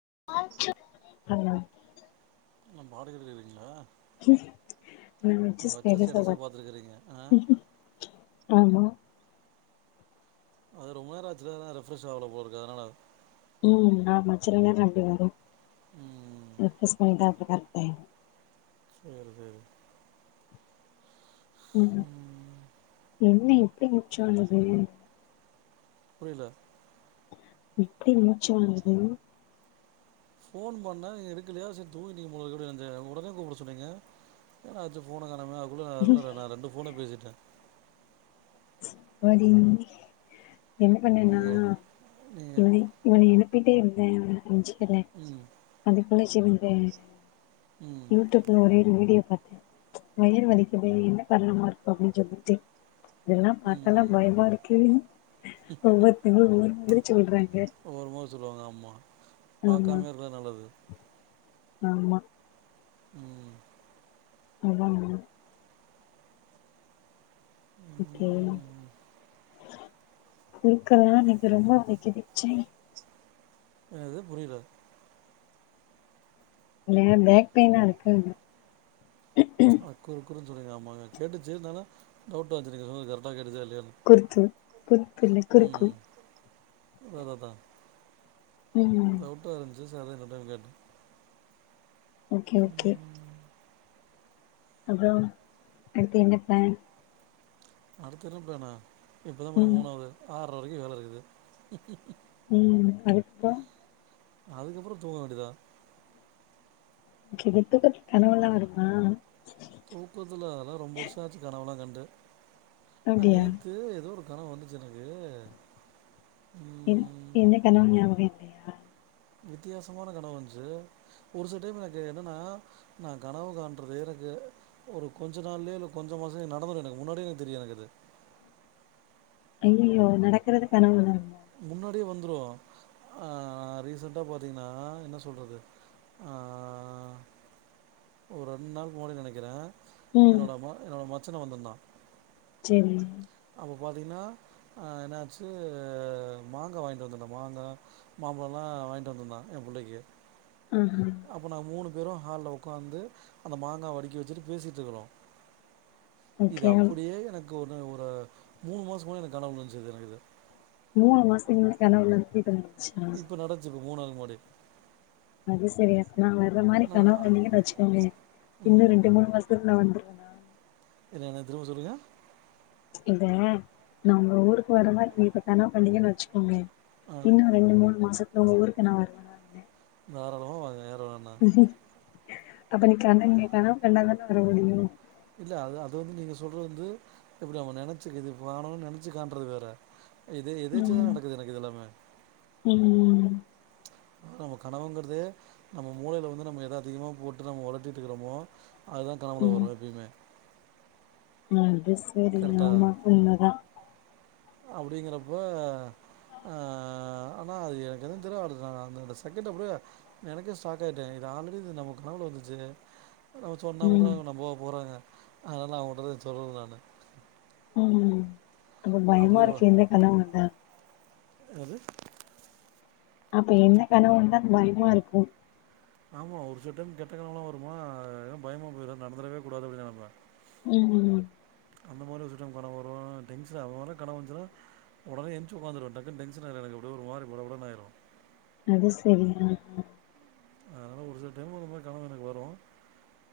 [unintelligible] ந பாடகர் இல் இல்லேங்களா ந வெச்ச ஸ்டேட்ஸ் அதா ஸ்டேட்டஸே பார்த்துருக்குறீங்க ஆ ஆமா அது ரொம்ப நேரோ ஆச்சுல்ல அதா ரிஃப்ரஷ் ஆவல போல இருக்கு அதனால ம் நா மச்சலன்னே நம்பி வேறே ம் ரஃப்ரேஷ் [inaudible] சேரி சேரி ம் என்ன எப்படி முச்சு வாங்குது புரில இப்டி மூச்சு வாங்குது போன் பண்ண நீங்க எடுக்கலேயா சரி தூங்கிடீங்க போல இருக்கு நென்சே உடனே கூப்ட சொன்னீங்க ன்னா அச்சு போன கானமே அகுல அகுலர நா ரெண்டு போன பேசிட்டே ஓதிந்தி என்ன பண்ணேன்னா நீங்கள் நீங்கள் இவனை இவனை எழுப்பிட்டே இருந்தே அவன அஞ்சு துல ம் அதுக்குள்ள சிவென்தே ம் ம் யூடியூப்ல ஒரே ஒரு வீடியோ பாத்தே வயிறு வலிக்குது என்ன காரணமா இருக்கு அப்டின்னு சொல்லிட்டு இதெல்லா பாத்தல்லா ம் பயமா இருக்கு ஒவ்வொருத்தங்களு ஒவ்வொரு மாரி சொல்றாங் ஒவ்வொரு மாரி சொல்லுவாங்க ஆம்மா ஆமா பாக்காமேயே இருந்தா நல்லது ஆமா ம் [unintelligible] ஓகே ம் குருக்கல்லா எனக்கு ரொம்ப வலிக்குது ச்சி என்னது புரில இல்ல பேக் பெயின்னா இருக்குங்ற அக்குரு குருன் சொன்னிங்க ஆமாங்க கேட்டுச்சு இருந்தாலு டவுட்டா இருந்துச்சு நீங்க சொன்னது கரட்டா கேட்டுச்சா இல் குர்த்து குர்த்தில்லை குறுக்கு அததாதா ம் டவுட்டா இருந்துஞ்சு சரி அதா இன்னொரு டைம் கேட்ட ஓகே ஓகே அப்றோ அடுத்து என்ன பிளான் அடுத்து என்ன ப்ளானா இப்பதா மணி ம் மூணாவது ஆறரை வரைக்கு வேலை இருக்குது ம் அதுக்கப்றோ அதுக்கப்புறோ தூங்க வேண்டியதா கிவி தூக்கத்துல கனவெல்லா வருமா‌ தூக்கத்துல அதெல்லா ரொம்ப வருஷோ ஆச்சு கனவெல்லா கண்டு ஆ அப்டியா நேத்து ஏதோ ஒ கணவ் வந்துச்சு எனக்கு என் ம், என்ன கனவு நியாபக இல்லையா வித்தியாசமான கனவு வந்துச்சு ஒரு சில டைம் எனக்கு என்னென்னா நா கனவு காண்றதே எனக்கு ஏ ஒரு கொஞ்ச நாள்லேயே இல்ல கொஞ்சோ மாசம் நடந்துரு எனக்கு முன்னாடியே எனக்கு தெரியு எனக்கு அது ஐய்யயோ நடக்கறது கனவல்ல முன்னாடியே வந்துரு அ ஆ ரீசென்டா பாத்தீங்னா என்ன சொல்றது ஆ ஒரு ரெண் நாளுக்கு முன்னாடி நெனைக்கிறே ம் என்னோட ம என்னோட மச்சன வந்திருந்தா சரி இப்போ பாத்தீங்கனா அ என்னாச்சு மாங்கா வாங்கிட்டு வந்துர்ந்தோ மாங்கா மாம்பழம்லா ஆ வாங்கிட்டு வந்துருந்தாங்க எ புள்ளைக்கு ஆஹா அப்ப நாங்க மூணு பேரு ஹால்ல உக்காந்து அந்த மாங்காவ அடுக்கி வச்சுட்டு பேசிட்டுருக்குறோ இது ஓகே அப்படியே எனக்கு ஒரு ஒரு மூணு மாசோ முன்னாடி எனக்கு கனவுல வந்துச்சுது எனக்கு இது மூணு மாசத்துக்கு முன்னால கனவுல [unintelligible] இப்ப நடச்சு இப்ப மூணாது மாடி அது சரி அப்ப நா வர்ற மாரி கனவு அ கண்டீங்கன் வச்சுக்கோங்களே ம் இன்னு ரெண்டு மூணு மாசத்துல நா வந்துருவ என்ன என்ன திரும்ப சொல்லுங்க இந்த நா ஒங்க ஊருக்கு வர மாரி நீ இப்ப கனவு கண்டீங்கன் வச்சிக்கோங்க ஆ இன்னு ரெண்டு மூணு மாசத்துல ஒங்க ஊருக்கு நா வருவன [unintelligible] தாராளமா வாங்க யாரு வேணா அப்ப நீ கண்ண நீ கனவு கண்டா தான வர முடியு இல்ல அது அது வந்து நீங்க சொல்றது வந்து எப்டி அவங்க நனச்சு இது வனுன் நனச்சு காண்றது வேற இது எதேச்சயா தா நடக்குது எனக்கு இது எல்லாமே ம் ம் நம்ம கனவுங்கறதே நம்ம மூளைல வந்து நம்ம எத அதிகமா போட்டு நம்ம ஒளட்டிட்டுக்றோமோ அதுதா கனவுல ம் வரு எப்பயுமே அது சரி ஆமா உண்மதா அப்டிங்றப்ப ஆ ஆனா அது எனக்கு எது தெர்ல அந்த செகண்ட் அப்டியே எனக்கே ஷாக் ஆய்ட்ட ஆல்ரெடி இது நம்ம கனவுல வந்துச்சே நம்ம சொன்ன கூட ம் அவங்க நம்பவா போறாங்க அதனால நா அவங்கள்ட்ட இத சொல்லல நானு ம் அப்ப பயமா இருக்கே எந்த கனவு வந்தா எது அப்ப என்ன கனவு வந்தால் பயமா இருக்கு ஆமா ஒரு சில டைம் கெட்ட‌ கணவெல்லா வருமா எனக்கு பயமா போய்ரு நடந்துரவே கூடாது அப்டின் நனைப்ப ம் அந்த மாரி ஒரு சில டைம் கன வரு டென்ஷன் ஆ [unintelligible] கனவு வந்துச்சுன்னா ஒடனே எஞ்ச்சி ஒக்காந்துருவ டக்குன டென்சன் ஆய்டு எனக்கு அப்டியே ஒரு மாரி படபடனு ஆய்டு அது சரி ஆ அதனால ஒரு சில டைம் அந்த மாரி கனவு எனக்கு வரு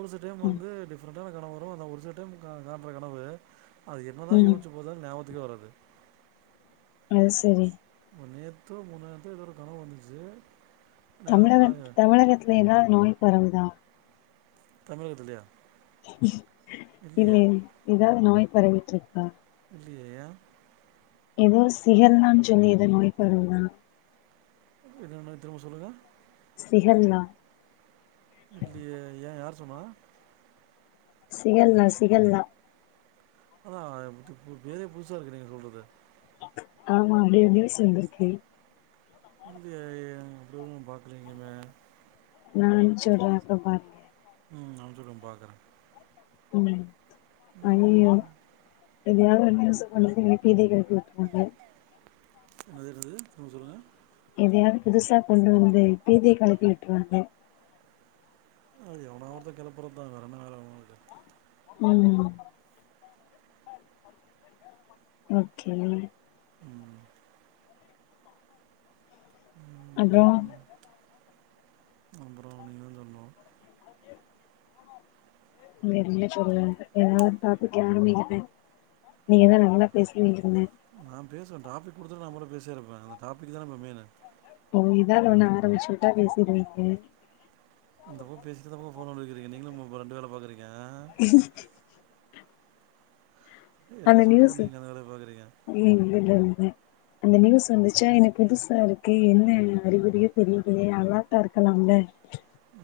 ஒரு சில டைம் ம் வந்துட டிப்ரண் டான கனவு வரு ஆனா ஒரு சில டைம் கா கான்ற கனவு அது என்னதா ம் யோஸ்ச்சு பாத்தாலு ஞாபத் துக்கே வறாது ஆ சரி இப்போ நேத்தோ முந்தாநேத்தோ ஏதோ ஒரு கனவு வந்துச்சு நான் தமிழக நான் தமிழகத்துல ஏதாவது நோய் பரவுதா தமிழகத்துலையா இல்ல இல்லையே இல் ஏதாவது நோய் பரவிட்ருக்கா இல்லியே ஏ ஏதோ சிகல் தான்னு சொல்லி ஏதோ நோய் பரவுதா என்னன்ன திரும்ப சொல்லுங்க சிஹல்லா இல்லியே ஏ யார் சொன்னா சிகல்னா சிகல்னா அதா இப்ப பேறே புதுசாருக்கு நீங்க சொல்றது ஆமா அடியோரு நியூஸ் வந்துருக்கு இல்லியே அப்டி ஒன்னு பாக்கலங்குமே நா சொல்ற அப்போ பாருங்க ம் அம்ச்சு உடுங்க பாக்குற ம் அய்யய்யோ எதையாவது ஒரு நியூஸ சொல்லி பீதிய கெளப்பி வுட்றுவாங்க என்னது என்னது திரும்ப சொல்லுங்க எதையாவ புதுசாக் கொண்டு வந்து பீதியக் கெளப்பி விட்டுருவாங்க அது எவனா ஒருத்த கெளப்புறத்தா வேற என்ன வேல அவன்களுக்கு ம் ஓக்கே ம் அப்றோ அப்பற நீங்கதா சொல்னு [unintelligible] எதாது ஒரு டாபிக் ஆரம்பிங்க நீங்கதா நல்லா பேசுவீங்கதான நா பேசுவ டாப்பிக் கொடுத்துட்டு நாபாட்டு பேசியேருப்ப அந்தட்டாப்பிக் தான இப்ப மெயினு எதாவது ஒண்ணு ஆரம்பிச்சு விட்டா பேசிருவீங்க இந்தப்பக்கோ பேசிட்டு இந்தப்பக்கோ ஃபோன் நோண்டிருக்கிறீங்க நீங்களு ப ரெண்டு வேலப் பாக்குறீங்க என்ன அந்த சொல்லிட்டு இப்ப நியூஸ்சு நீங்க அந்த வேலைய பாக்குறீங்க இ இல்ல இல்லல்ல அந்த நியூஸ் வந்துச்சா என புதுசாருக்கு என்ன அறிகுறியோ தெரியுதே அலாட்டா இருக்கலாம்ல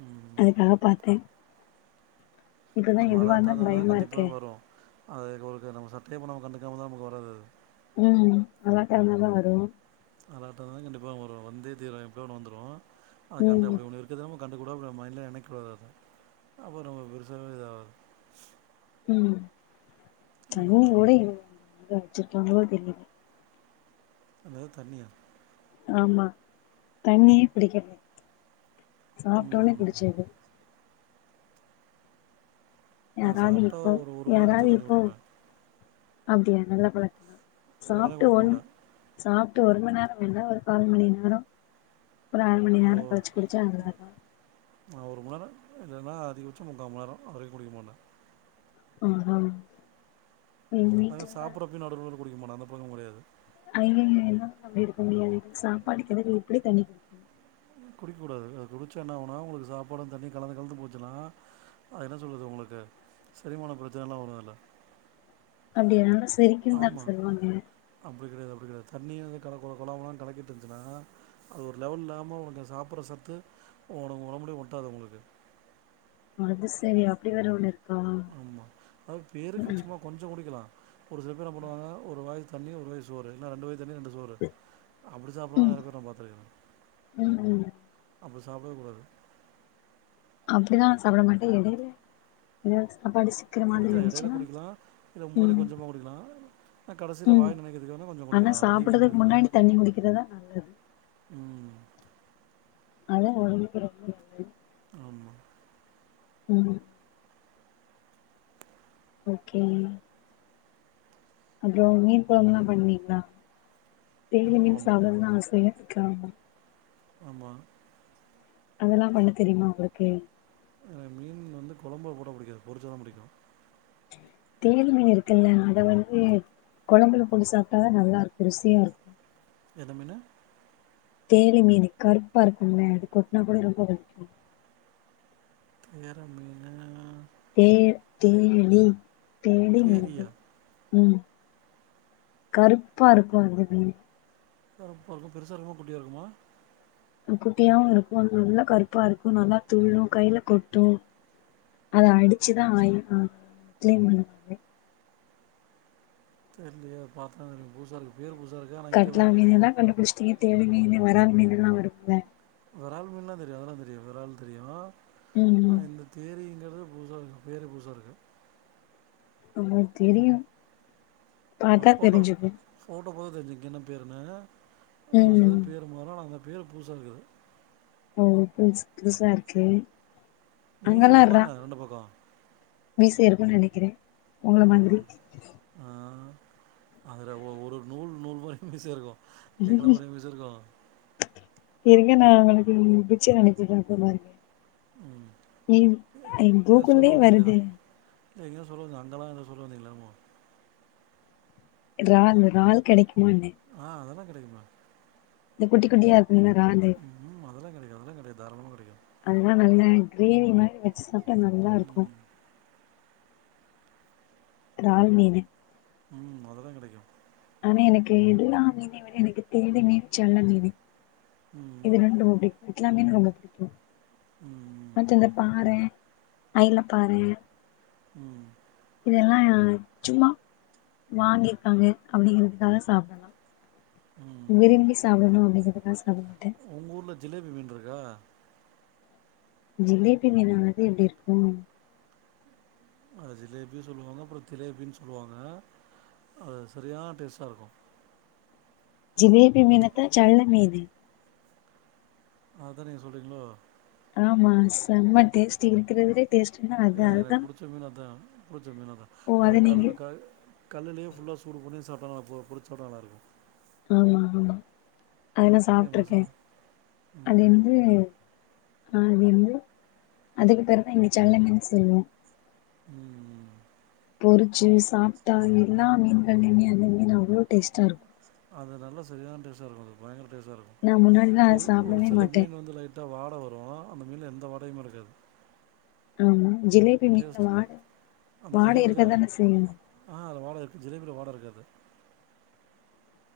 ம் அதுக்கா பாத்த இப்பதா நம்ம எதுவாருந்தா அலர்ட்டானா தா கண்டிப்பா பயமாருக்கே வரு அது உங்ககு நம்ம சட்டயே பண்ணாம கண்டுக்காம தா நமக்கு வராது அது ம் அலாட்டாருந்தா தா வரு அளாட்டாருந்தாலும் கண்டிப்பா வரும் வந்தே தீரு எப்டியோ ஒண்ணு வந்துரு அத கண்ட ம் அப்டி ஒண்ணுருக்கத நாமக் கண்டுக்கூடா அப்ற மைண்ட்லே நெணைக்கூடா அது அப்ப ரொம்ப பெருசாவே இதாகாது ம் அந்த தண்ணிக் மாரி. கூட [unintelligible] ச்சிறுக்காங்களோ தெரில அத தண்ணியா ஆமா தண்ணியே பிடிக்கல சாப்ட்டோன ம். குடிச்சது ஆ யாராவது சாப்டா இப்போ ஒரு ஒரு மண்நேர கழிச் தா யாராவது தண்ணி இப்போ குடிப்ப அப்டியா நல்ல பழக்கந்தா உடனே சாப்ட்டு குடிக்க ஒன் மாட்டேன். சாப் ட்டு ஒரு மண்நேரம் இல்ல ஒரு கால்மணி நேரோ ஒரு அர மணி நேரோ கழிச்சி குடிச்சா அது தா ஆ ஒரு மநேர இல்லன்னா அதிகபட்சோ முக்காமநேரோ அதுவர குடிக்கமாட்ட ஆ அதன சாப்புட்றப்பையு நடு நடுல குடிக்கமாட்ட அந்த பழக்கமு கெடையாது அய்யய என்னால அப்டிருக்க முடியாது சாப்பாடுக்கெடைல எப்டித் தண்ணிக் குடிக்கூடாது அது குடிச்சா என்ன ஆவுன்னா உங்களுக்கு சாப்பாடு தண்ணியு கலந்து கலந்துப் போச்சுனா அத என்ன சொல்றது உங்களுக்கு செரிமானப் பிரச்சனலா வரு அல்ல அப்டியா செரிக்குன்தா சொல்வாங்க அப்டிகிடையாது தண்ணியாவே கல கொல கொலா முலானு கலக்கிட்ருஞ்சின்னா அது ஒரு லெவல்லாம்ம உனக்கு சாப்புர்ற சத்து ஒனக் ஒடம்புலயே ஒட்டாது உங்களுக்கு அதுசரி அப்டி வேற ஒன்னு ஆமா பேருக்குச் சும்மாக் கொஞ்சோ குடிக்கிலா ஒரு சில பேரின்னா பண்ணுவாங்க ஒரு வாய்த் தண்ணி ஒரு வாய் சோறு இன்னா ரெண்டு வாய்த் தண்ணி ரெண்டு சோறு அப்டி சாப்புரவ ம் நெறய பேர நா பாத்திருக்கே ம் ம் அப்டிஸ் சாப்டவே கூடாது அப்டிலா நா சாப்ட மாட்ட எடைல [unintelligible] குடிக்கலா இடைலக் குடிக்கலா இல்ல முன்னாடிக் ம் கொஞ்சமாக் குடிக்கலா கடசில ம் வாய் நனைக்கத்துக் ஆனா சாப்புடதுக்கு முன்னாடித் தண்ணிக் குடிக்கிர்ரதா நல்லது ம் அதான் ஒடம்புக்கு ரொம்ப நல்லது ஆமா ம் ஓகே அப்புறம் மீன் குழம்பம் எல்லா பண்ணுவீங்களா தெய்லி மீன் சாப்டன்னு ஆசை ஆமா ஆமா அதெல்லா பண்ண தெரியுமா உங்களுக்கு எனக்கு மீன் வந்து குழம்புல போட்டா புடிக்காது பொரிச்சாதா புடிக்கு தேலி மீன் இருக்குல்ல அத வந்து குழம்புல பொட்டு சாப்ட்டாதான் நல்லா இருக்கும் ருசியா இருக்கும் எதுமின தேலி மீன் கருப்பா இருக்கும்ல அது கொட்னா கூட ரொம்ப வலிக்கு தேர மீனா தே தேலி தேலி மீனு தேரியா ம் கருப்பா இருக்கு அந்த மீனு கருப்பா இருக்கும் பெருசா இருக்குமா குட்டியா இருக்குமா அ குட்டியாவும் இருக்கும் நல்லா கருப்பா இருக்கும் நல்லா துள்ளும் கையில கொட்டும் அத அடிச்சுதான் ஆய்வாங்க கிளம் பண்ணுவாங்க தெரில்லையே பாத்தா தெரியும் பூசாக்கு பேர் பூசா கட்லா மீன் எல்லா கண்டுபிடிச்சட்டீங்க தேலி மீன் வரால் மீன் எல்லாம் வரும்ல வறால் மீன்லாம் தெரியும் அதெல்லா தெரியும் வெறால் தெரியும் ம் ம் இந்த தேரி ங்க பெரே பூசா இருக்கு பேரே பூசா இருக்கு உங்களுக்கு தெரியும் பாத்தா தெரிஞ்சுக்கு போ போக தெரிஞ்சுக்கு என்ன பேருன்னு ஒரு சிலது ம் பேர் மாரூ அந்த பேர் பூசா இருக்கு இது ஓ புதுசு புதுசார்க்கு மீச இருக்குமா என்ன ரெண்டு பக்கம் மீச இருக்கும்ன்னு நினைக்கிறே உங்கள மாதிரி ஆ அதுற ஒரு நூல் நூல் மாரி மீச இருக்கு எங்கள மாரி மீச இருக்கு இருங்க நான் உங்களுக்கு பிச்சர் அனுப்புறேன் அப்ப பாருங்க ம் ஏ எங்கோக்குல்தே வருது இல்லலைங்க ன்னும் சொல்லுவந்திங்க அங்கல்ல என்ன சொல்ல வந்தீங்கள்ல என்னமோ றால் றால் கிடைக்குமாண்ண கெடக்குமே இந்த குட்டி குட்டியா இருக்குமே றாலு அதெல்லாம் கெடைக்கு அதெல்லா கெடைக்கு தாராளமா கிடைக்கு அதல்லா நல்ல கிரேவி மாரி வச்சு சாப்ட்டா நல்லா இருக்கும் ம் ரால்மீனு ம் அதுலா கடைக்கும் எனக்கு எல்லா மீனவிட எனக்கு தேலி மீன் செல்ல மீனு இது ம் ரெண்டும் புடிக்கும் எல்லாமே ரொம்ப பிடிக்கும் ம் ம் அடுத்து இந்த பாறை அயல பாரே ம் இதெல்லா சும்மா வாங்கியிருக்காங்க அப்படிங்கறிறதுக்காக சாப்டலா ம் ம் விரும்பி சாப்பிடணும் அப்பகிறதுக்கா சாப்ட மாட்ட உங்க ஊர்ல ஜிலேபி மீன் இருக்கா ஜிலேபி மீனா அது எப்டி இருக்கும் அத ஜிலேபி சொல்லுவாங்க அப்புற திலேபி சொல்லுவாங்க அ சரியா டேஸ்ட்டா இருக்கு ஜிலேபி மீன்னத ஜள்ள மீன் அதா நீங்க சொல்றீங்களோ ஆமா செம டேஸ்டி இருக்கிறதிலயே ஏன்னா எனக்கு பிடிச்ச மீன் அதா புடிச்ச மீன்னதா ஓ அதை அத நீங்க கல்லுக்க [inaudible] கல்லுேயே ஃபுல்லா சூடு பண்ணியு சாப்ட்டே [inaudible] பொறிச் சாப்ட்டா நல்லாருக்கு ஆமா ஆமா அதெல்லா சரி சாப்ட்டுருக்கே மோசம் அது ம் என்து ஆ அது வந்து அதுக்கு பிறகுதா எங்க சல்ல மீன் சொல்வோ ம் பொறிச்சு சாப்ட்டா எல்லா மீன்கள்லையுமே அந்த மீன் அவ்வளோ டேஸ்ட்டா இருக்கு அது நல்ல சரியான டிஷ் இருக்கும்து பயங்கர டேஸ்ட்டா இருக்கும் நா முன்னாடிதா அத சாப்டவே மாட்டே ட வாட வரு அந்த மீன்ல எந்த வாடையுமே இருக்காது ஆம் டேஸ்ட் அந்த வாட ஜிலேபி தா இருக்கதான செய்யு ஆ அது வாட இருக்காது ஜிலேபியில் வாடருக்காது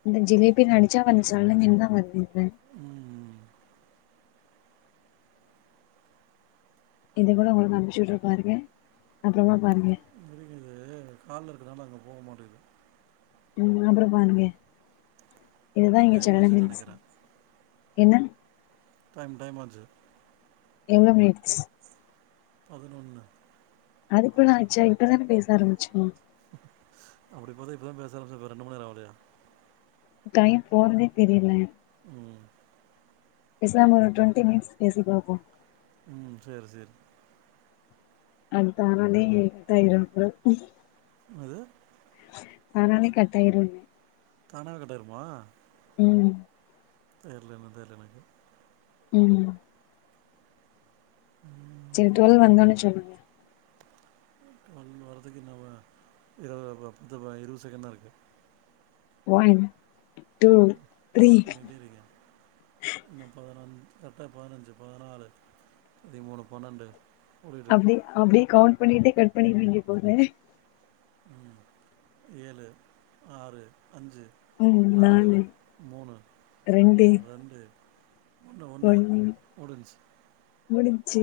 இந்த ஜிலேபினு அடிச்சா நீ சொன்ன மீன்தா வருது இத ம் இத கூட உங்களுக்கு அனுப்பி விடுறே பாருங்க அப்பறமா பாருங்க கால்ல இருக்கனால அங்கே போக மாட்டேது ம் அப்பற பருங்க இதுதா ஆ இங்க டைம் சல்ல ஆச்சுன்னு மீன்ஸ் நினைக்கிறேன் என்ன டைம் டைமாச்சு எவ்ளோ மினிட்ஸ் பதினொன்னு அதுக்கு நான்ச்சா இப்பதானே பேச ஆரம்பிச்சோ அப்டி பாத்தா இப்பதா பேச ஆரம்பிச்சோ இப்ப ரெண்டு மண் நேர ஆகுதே டைம் போறதே தெரியல ம் பேசாம ஒரு டுவெண்டி மினிட்ஸ் பேசி பாப்போ ம் சரி சரி அதுதானனே தயிர [unintelligible] அது தானாவே கட் ஆகிரும்ன்னே தானா கட் ஆகிருமா ம் தெரில என் தெரில எனக்கு ம் ம் சரி டுவெல் வந்தோன்னே சொல்லுங்க டுவல் வரதுக்கு இன்னு ஒ இருவ ப பத் இருவது செகண்ட் தா இருக்கு ஒன் டூ த்ரீ எண்ணிகிட்டே கரட்டா பதினஞ்சு பதினாலு பதிமூணு பன்னெண்டு ஓடிட்டு அப்டி இருக்குது அப்டியே கவுண்ட் பண்ணிட்டே கட் பண்ணிருவீங்க போல ம் ஏழு ஆறு அஞ்சு நாலு மூணு ரெண்டு ரெண்டு ஒண்ணு ஒண்ணு ஒன்னு முடிஞ்ச்சு முடிஞ்ச்சு